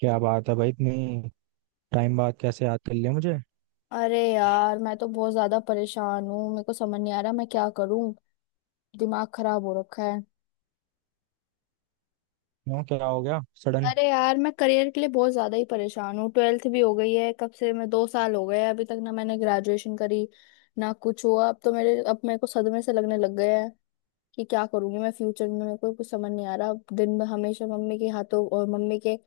क्या बात है भाई, इतनी टाइम बाद कैसे याद कर लिया मुझे। अरे यार, मैं तो बहुत ज्यादा परेशान हूँ। मेरे को समझ नहीं आ रहा मैं क्या करूँ। दिमाग खराब हो रखा है। क्यों, क्या हो गया सडन। अरे यार, मैं करियर के लिए बहुत ज्यादा ही परेशान हूँ। ट्वेल्थ भी हो गई है कब से, मैं 2 साल हो गए हैं, अभी तक ना मैंने ग्रेजुएशन करी ना कुछ हुआ। अब तो मेरे को सदमे से लगने लग गया है कि क्या करूंगी मैं फ्यूचर में। मेरे को कुछ समझ नहीं आ रहा। अब दिन में हमेशा मम्मी के हाथों और मम्मी के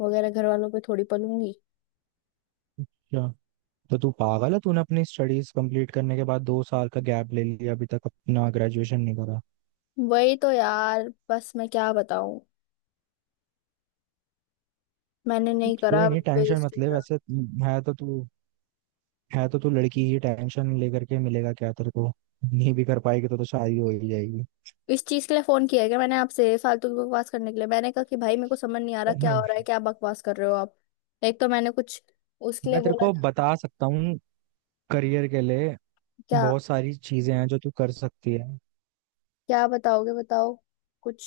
वगैरह घर वालों पे थोड़ी पलूंगी। क्या, तो तू पागल है। तूने अपनी स्टडीज कंप्लीट करने के बाद 2 साल का गैप ले लिया, अभी तक अपना ग्रेजुएशन नहीं करा। वही तो यार, बस मैं क्या बताऊं, मैंने नहीं करा। कोई नहीं, टेंशन मत ले। वैसे है तो तू है तो तू लड़की ही, टेंशन लेकर के मिलेगा क्या तेरे को। नहीं भी कर पाएगी तो शादी हो ही जाएगी। इस चीज के लिए फोन किया है क्या मैंने आपसे, फालतू की बकवास करने के लिए? मैंने कहा कि भाई मेरे को समझ नहीं आ रहा क्या हो रहा है। क्या बकवास कर रहे हो आप? एक तो मैंने कुछ उसके लिए मैं तेरे बोला को था। बता सकता हूँ, करियर के लिए क्या? बहुत सारी चीजें हैं जो तू कर सकती है। क्या बताओगे? बताओ कुछ।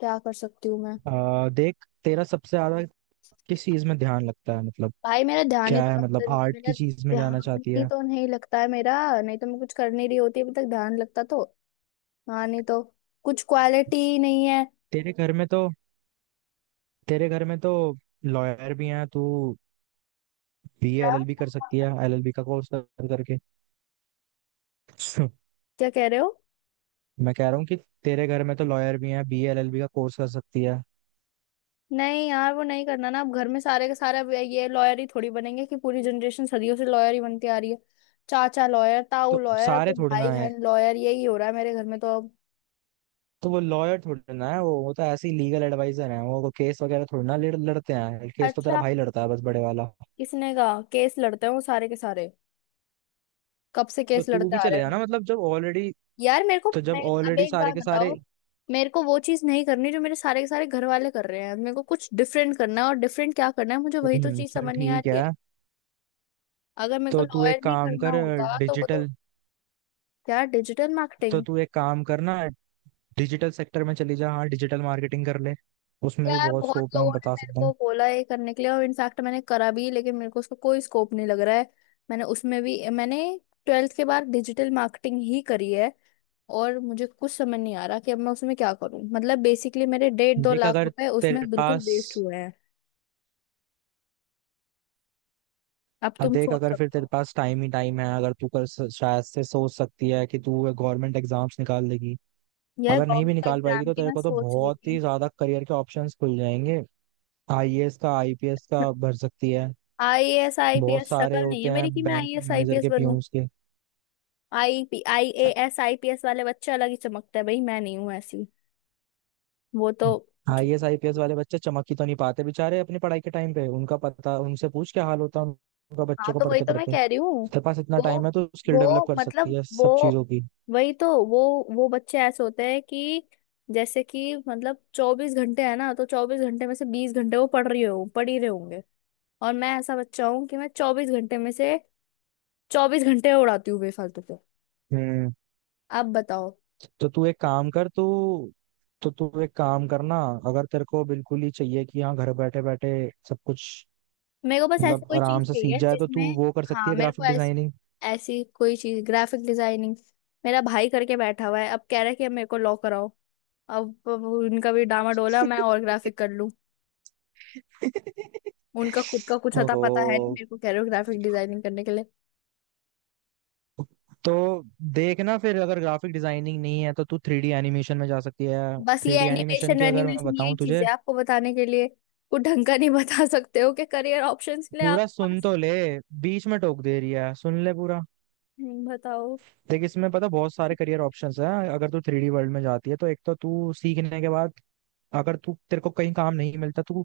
क्या कर सकती हूँ मैं? देख, तेरा सबसे ज्यादा किस चीज में ध्यान लगता है, मतलब भाई क्या है, मतलब आर्ट मेरा की चीज में जाना ध्यान चाहती ही है। तो नहीं लगता है मेरा। नहीं तो मैं कुछ कर नहीं रही होती अभी तक, ध्यान लगता तो। हाँ, नहीं तो कुछ क्वालिटी नहीं है। तेरे घर में तो तेरे घर में तो लॉयर भी हैं। तू बी क्या? एलएलबी कर सकती है, एलएलबी का कोर्स कर करके। क्या कह रहे हो? मैं कह रहा हूँ कि तेरे घर में तो लॉयर भी हैं, बी एलएलबी का कोर्स कर सकती है। नहीं यार, वो नहीं करना ना। अब घर में सारे के सारे अब ये लॉयर ही थोड़ी बनेंगे कि पूरी जनरेशन सदियों से लॉयर ही बनती आ रही है। चाचा लॉयर, ताऊ तो लॉयर, अब सारे वो थोड़े भाई ना है, बहन लॉयर, यही हो रहा है मेरे घर में तो अब। तो वो लॉयर थोड़े ना है। वो तो ऐसे ही लीगल एडवाइजर है, वो केस वगैरह थोड़ी ना लड़ते हैं। केस तो तेरा अच्छा? भाई लड़ता है बस, बड़े वाला। किसने कहा केस लड़ते हैं वो सारे के सारे? कब से तो केस तू लड़ते भी आ रहे चले जाना, हैं? मतलब जब ऑलरेडी, यार मेरे को तो जब मैं अब ऑलरेडी एक सारे बार के सारे। बताओ, मेरे को वो चीज नहीं करनी जो मेरे सारे के सारे घर वाले कर रहे हैं। मेरे को कुछ डिफरेंट करना है। और डिफरेंट क्या करना है, मुझे वही तो चीज चल समझ नहीं आ ठीक रही है। है। अगर मेरे को तो तू लॉयर एक नहीं काम करना कर होता तो वो तो। डिजिटल, क्या? डिजिटल तो मार्केटिंग? तू एक काम करना, डिजिटल सेक्टर में चली जा। हाँ, डिजिटल मार्केटिंग कर ले, उसमें भी यार बहुत बहुत स्कोप है, मैं लोगों ने बता मेरे सकता हूँ। को बोला ये करने के लिए, और इनफैक्ट मैंने करा भी, लेकिन मेरे को उसका कोई स्कोप नहीं लग रहा है। मैंने उसमें भी मैंने ट्वेल्थ के बाद डिजिटल मार्केटिंग ही करी है। और मुझे कुछ समझ नहीं आ रहा कि अब मैं उसमें क्या करूं। मतलब बेसिकली मेरे डेढ़ दो देख लाख अगर रुपए तेरे उसमें बिल्कुल पास वेस्ट हुए हैं। अब हाँ, तुम देख, सोच अगर फिर सकते तेरे हो। पास टाइम ही टाइम है, अगर तू कर, शायद से सोच सकती है कि तू गवर्नमेंट एग्जाम्स निकाल लेगी। यह अगर नहीं भी गवर्नमेंट निकाल पाएगी एग्जाम तो की तेरे मैं को तो सोच रही बहुत ही थी। ज्यादा करियर के ऑप्शंस खुल जाएंगे। आईएएस का, IPS का भर सकती है। आईएएस बहुत आईपीएस शक्ल सारे नहीं होते है हैं, मेरी कि मैं बैंक के आईएएस मैनेजर आईपीएस के, बनूं। पीयूष के। आईपी आईएएस आईपीएस वाले बच्चे अलग ही चमकते हैं भाई। मैं नहीं हूं ऐसी। वो तो। आईएएस IPS वाले बच्चे चमक ही तो नहीं पाते बेचारे, अपनी पढ़ाई के टाइम पे उनका। पता उनसे पूछ क्या हाल होता है उनका, बच्चों हाँ को तो वही पढ़ते तो मैं पढ़ते। कह रही हूँ। तेरे पास इतना टाइम वो है तो स्किल डेवलप वो कर सकती मतलब है वो सब चीजों की। वही तो वो बच्चे ऐसे होते हैं कि जैसे कि मतलब 24 घंटे है ना, तो 24 घंटे में से 20 घंटे वो पढ़ रही हो पढ़ ही रहे होंगे। और मैं ऐसा बच्चा हूँ कि मैं 24 घंटे में से 24 घंटे उड़ाती हूँ बेफालतू के। हम्म। अब बताओ। तो तू एक काम कर तू तो तू एक काम करना, अगर तेरे को बिल्कुल ही चाहिए कि हाँ घर बैठे बैठे सब कुछ, मेरे को बस ऐसी मतलब कोई चीज आराम से सीख चाहिए जाए, तो तू जिसमें। वो कर सकती हाँ, है, मेरे को ग्राफिक डिजाइनिंग। ऐसी कोई चीज, ग्राफिक डिजाइनिंग। मेरा भाई करके बैठा हुआ है, अब कह रहा है कि अब मेरे को लॉ कराओ। अब उनका भी डामाडोला, मैं और ग्राफिक कर लूं। उनका खुद का कुछ अता ओहो, पता है नहीं, मेरे को कह रहे हो ग्राफिक डिजाइनिंग करने के लिए। तो देखना, फिर अगर ग्राफिक डिजाइनिंग नहीं है तो तू 3D एनिमेशन में जा सकती है। बस थ्री ये डी एनिमेशन एनिमेशन की अगर मैं वेनिमेशन यही बताऊं चीज तुझे, है आपको बताने के लिए। कुछ ढंग का नहीं बता सकते हो कि करियर ऑप्शंस के लिए पूरा आपके सुन पास? तो ले। बीच में टोक दे रही है, सुन ले पूरा। बताओ। देख, इसमें पता बहुत सारे करियर ऑप्शंस हैं। अगर तू 3D वर्ल्ड में जाती है तो एक तो तू सीखने के बाद, अगर तू, तेरे को कहीं काम नहीं मिलता तो तू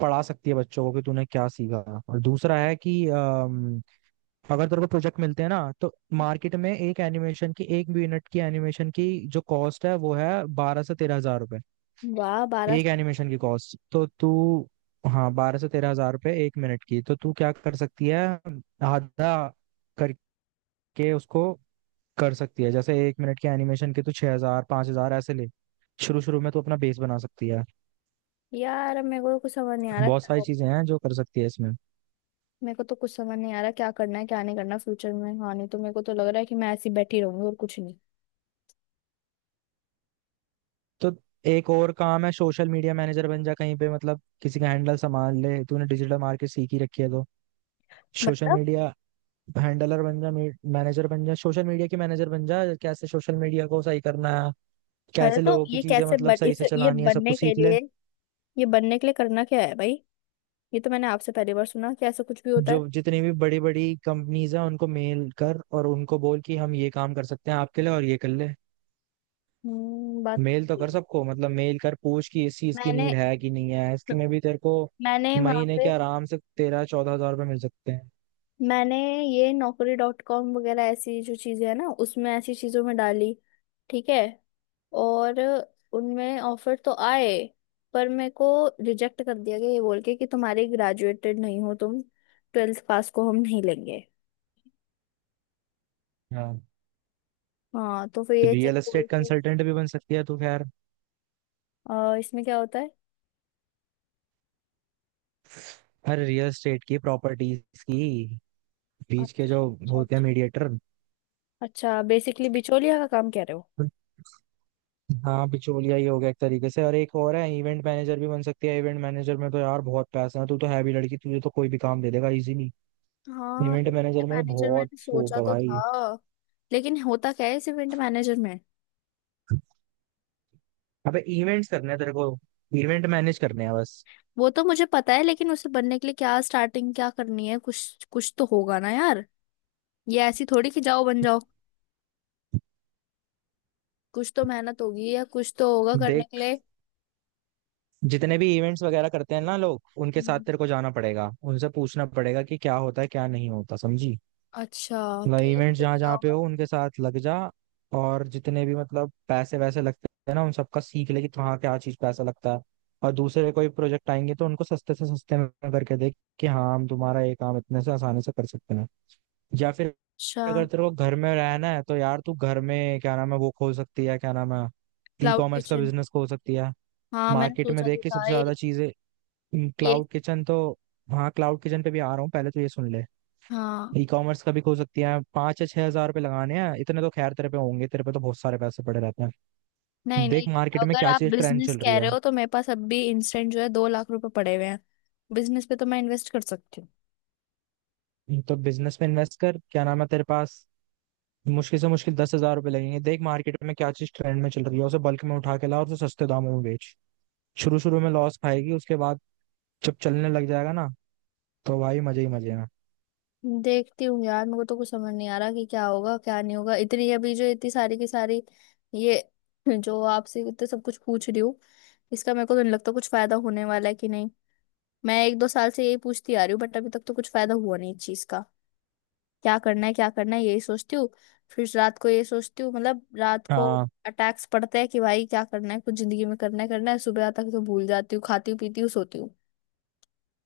पढ़ा सकती है बच्चों को कि तूने क्या सीखा। और दूसरा है कि अगर तेरे को प्रोजेक्ट मिलते हैं ना, तो मार्केट में एक एनिमेशन की, एक यूनिट की एनिमेशन की जो कॉस्ट है, वो है 12 से 13 हजार रुपए। वाह! बारह एक साल एनिमेशन की कॉस्ट, तो तू, हाँ 12 से 13 हजार रुपए एक मिनट की। तो तू क्या कर सकती है, आधा करके उसको कर सकती है। जैसे एक मिनट के एनिमेशन के तो 6 हजार, 5 हजार ऐसे ले। शुरू शुरू में तो अपना बेस बना सकती है। यार मेरे को तो कुछ समझ नहीं आ रहा बहुत क्या सारी हो। चीजें हैं जो कर सकती है इसमें। मेरे को तो कुछ समझ नहीं आ रहा क्या करना है क्या नहीं करना फ्यूचर में। हाँ, नहीं तो मेरे को तो लग रहा है कि मैं ऐसी बैठी रहूंगी और कुछ नहीं। तो एक और काम है, सोशल मीडिया मैनेजर बन जा कहीं पे, मतलब किसी का हैंडल संभाल ले। तूने डिजिटल मार्केट सीख ही रखी है तो सोशल मतलब। मीडिया हैंडलर बन जा, मैनेजर बन जा। सोशल मीडिया की मैनेजर बन जा, कैसे सोशल मीडिया को सही करना है, अरे, कैसे तो लोगों की ये चीजें, कैसे मतलब बन सही इस से चलानी है, सबको सीख ले। ये बनने के लिए करना क्या है भाई? ये तो मैंने आपसे पहली बार सुना कि ऐसा कुछ भी होता है। जो जितनी भी बड़ी बड़ी कंपनीज हैं, उनको मेल कर और उनको बोल कि हम ये काम कर सकते हैं आपके लिए, और ये कर ले। हम्म, बात। मेल तो कर सबको, मतलब मेल कर पूछ कि इस चीज की मैंने नीड है कि नहीं है। इसमें भी तेरे को मैंने वहां महीने के पे आराम से 13-14 हजार रुपये मिल सकते हैं। मैंने ये Naukri.com वगैरह ऐसी जो चीजें है ना, उसमें ऐसी चीजों में डाली। ठीक है। और उनमें ऑफर तो आए, पर मेरे को रिजेक्ट कर दिया गया ये बोल के कि तुम्हारे ग्रेजुएटेड नहीं हो तुम, ट्वेल्थ पास को हम नहीं लेंगे। हाँ, हाँ, तो फिर ये चीज रियल बोल एस्टेट के। कंसल्टेंट भी बन सकती है तो, खैर, इसमें क्या होता है? हर रियल एस्टेट की प्रॉपर्टीज की बीच के जो अच्छा, अच्छा, होते हैं, अच्छा। मीडिएटर। अच्छा, बेसिकली बिचौलिया का काम कह रहे हो? हाँ, बिचौलिया ही हो गया एक तरीके से। और एक और है, इवेंट मैनेजर भी बन सकती है। इवेंट मैनेजर में तो यार बहुत पैसा है। तू तो है भी लड़की, तुझे तो कोई भी काम दे देगा इजीली। हाँ, इवेंट मैनेजर इवेंट में मैनेजर बहुत मैंने स्कोप सोचा है तो भाई। था। लेकिन होता क्या है इस इवेंट मैनेजर में? अबे, इवेंट्स करने हैं तेरे को, इवेंट मैनेज करने हैं बस। वो तो मुझे पता है, लेकिन उसे बनने के लिए क्या स्टार्टिंग क्या करनी है? कुछ कुछ तो होगा ना यार। ये ऐसी थोड़ी कि जाओ बन जाओ। कुछ तो मेहनत होगी, या कुछ तो होगा करने के देख, लिए। जितने भी इवेंट्स वगैरह करते हैं ना लोग, उनके साथ हम्म। तेरे को जाना पड़ेगा, उनसे पूछना पड़ेगा कि क्या होता है क्या नहीं होता, समझी। अच्छा। मतलब फिर इवेंट फिर जहाँ क्या जहाँ पे होगा? हो, उनके साथ लग जा। और जितने भी, मतलब, पैसे वैसे लगते हैं ना, उन सबका सीख ले कि कहाँ क्या चीज पैसा लगता है। और दूसरे कोई प्रोजेक्ट आएंगे तो उनको सस्ते से सस्ते में करके देख कि हाँ हम तुम्हारा ये काम इतने से आसानी से कर सकते हैं। या फिर अच्छा। अगर तेरे को घर में रहना है तो यार, तू घर में, क्या नाम है, वो खोल सकती है, क्या नाम है, ई क्लाउड कॉमर्स का किचन? बिजनेस खोल सकती है। हाँ, मैंने मार्केट में सोचा देख तो के था सबसे ये ज्यादा चीजें, ये क्लाउड किचन तो, हाँ क्लाउड किचन पे भी आ रहा हूँ, पहले तो ये सुन ले। हाँ। ई कॉमर्स का भी खोल सकती है, 5 या 6 हजार रुपये लगाने हैं, इतने तो खैर तेरे पे होंगे, तेरे पे तो बहुत सारे पैसे पड़े रहते हैं। नहीं, नहीं। देख मार्केट में अगर क्या आप चीज ट्रेंड बिजनेस चल रही कह है। रहे हो तो मेरे पास अब भी इंस्टेंट जो है 2 लाख रुपए पड़े हुए हैं। बिजनेस पे तो मैं इन्वेस्ट कर सकती हूँ। तो बिजनेस में इन्वेस्ट कर, क्या नाम है, तेरे पास मुश्किल से मुश्किल 10 हजार रुपये लगेंगे। देख मार्केट में क्या चीज ट्रेंड में चल रही है, उसे बल्क में उठा के ला और उसे सस्ते दामों में बेच। शुरू शुरू में लॉस खाएगी, उसके बाद जब चलने लग जाएगा ना, तो भाई मजे ही मजे हैं। देखती हूँ यार, मेरे को तो कुछ समझ नहीं आ रहा कि क्या होगा क्या नहीं होगा। इतनी, अभी जो इतनी सारी की सारी ये जो आपसे इतना सब कुछ पूछ रही हूँ, इसका मेरे को तो नहीं लगता कुछ फायदा होने वाला है कि नहीं। मैं एक दो साल से यही पूछती आ रही हूँ, बट अभी तक तो कुछ फायदा हुआ नहीं इस चीज का। क्या करना है यही सोचती हूँ। फिर रात को ये सोचती हूँ, मतलब रात को हाँ, अटैक्स पड़ते हैं कि भाई क्या करना है, कुछ जिंदगी में करना है करना है। सुबह तक तो भूल जाती हूँ। खाती हूँ पीती हूँ सोती हूँ।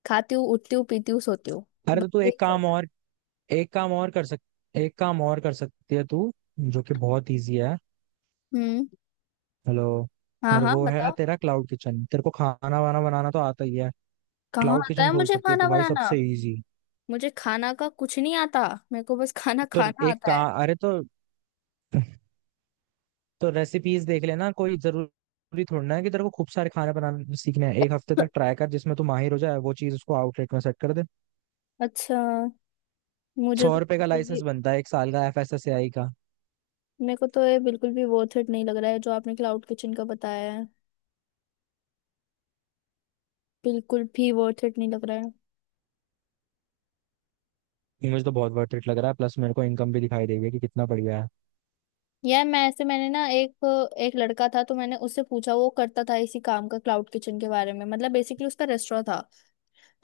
खाती हूँ उठती हूँ पीती हूँ सोती हूँ। अरे, बस तो तू यही एक चल। काम और, एक काम और कर सक एक काम और कर सकती है तू, जो कि बहुत ईजी है। हम्म। हेलो, हाँ, और हाँ, वो है बताओ। तेरा क्लाउड किचन। तेरे को खाना वाना बनाना तो आता ही है, कहाँ क्लाउड आता किचन है खोल मुझे सकती हो तो खाना भाई बनाना? सबसे इजी। मुझे खाना का कुछ नहीं आता। मेरे को बस खाना तो खाना एक आता का है। अरे, तो रेसिपीज देख लेना, कोई जरूरी थोड़ी ना है कि तेरे को खूब सारे खाने बनाने सीखने हैं। एक हफ्ते तक ट्राई कर जिसमें तू माहिर हो जाए, वो चीज उसको आउटलेट में सेट कर दे। अच्छा। मुझे तो 100 रुपए का बिल्कुल भी। लाइसेंस बनता है एक साल का, FSSAI का। मेरे को तो ये बिल्कुल भी वर्थ इट नहीं लग रहा है जो आपने क्लाउड किचन का बताया है। बिल्कुल भी वर्थ इट नहीं लग रहा है। ये, मुझे तो बहुत वर्थ इट लग रहा है, प्लस मेरे को इनकम भी दिखाई देगी कि कितना बढ़िया है। यार, मैंने ना एक एक लड़का था, तो मैंने उससे पूछा, वो करता था इसी काम का, क्लाउड किचन के बारे में। मतलब बेसिकली उसका रेस्टोरेंट था।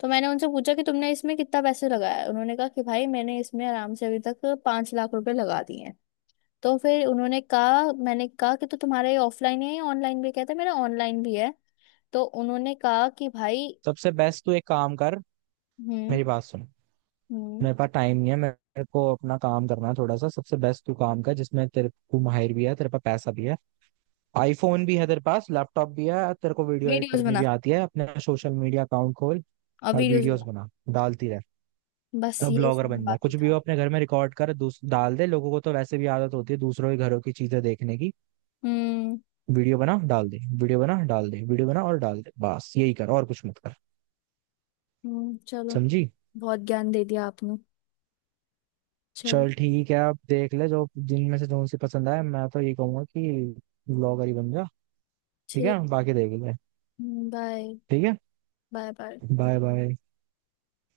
तो मैंने उनसे पूछा कि तुमने इसमें कितना पैसे लगाया है? उन्होंने कहा कि भाई मैंने इसमें आराम से अभी तक 5 लाख रुपए लगा दिए हैं। तो फिर उन्होंने कहा मैंने कहा कि तो तुम्हारा ये ऑफलाइन है या ऑनलाइन? भी कहते मेरा ऑनलाइन भी है। तो उन्होंने कहा कि भाई। सबसे बेस्ट तू एक काम कर, हम्म, मेरी बात सुन, हम्म। मेरे पास टाइम नहीं है, मेरे को अपना काम करना है थोड़ा सा। सबसे बेस्ट तू काम कर जिसमें तेरे को माहिर भी है, तेरे पास पैसा भी है, आईफोन भी है, तेरे पास लैपटॉप भी है, तेरे को वीडियो एडिट वीडियोस करनी बना, भी आती है। अपने सोशल मीडिया अकाउंट खोल और और वीडियोस वीडियोस बना। बना, डालती रह। बस तब ये ब्लॉगर सुनना बन जा, बाकी कुछ भी हो, था। अपने घर में रिकॉर्ड कर डाल दे। लोगों को तो वैसे भी आदत होती है दूसरों के घरों की चीजें देखने की। हम्म, वीडियो बना डाल दे, वीडियो बना डाल दे, वीडियो बना और डाल दे, बस यही कर और कुछ मत कर, हम्म, चलो। समझी। बहुत ज्ञान दे दिया आपने। चलो। चल ठीक है, आप देख ले जो जिनमें से जो सी पसंद आए। मैं तो ये कहूंगा कि ब्लॉगर ही बन जा, ठीक है ठीक। बाकी देख ले। बाय, ठीक है, बाय, बाय। Bye bye.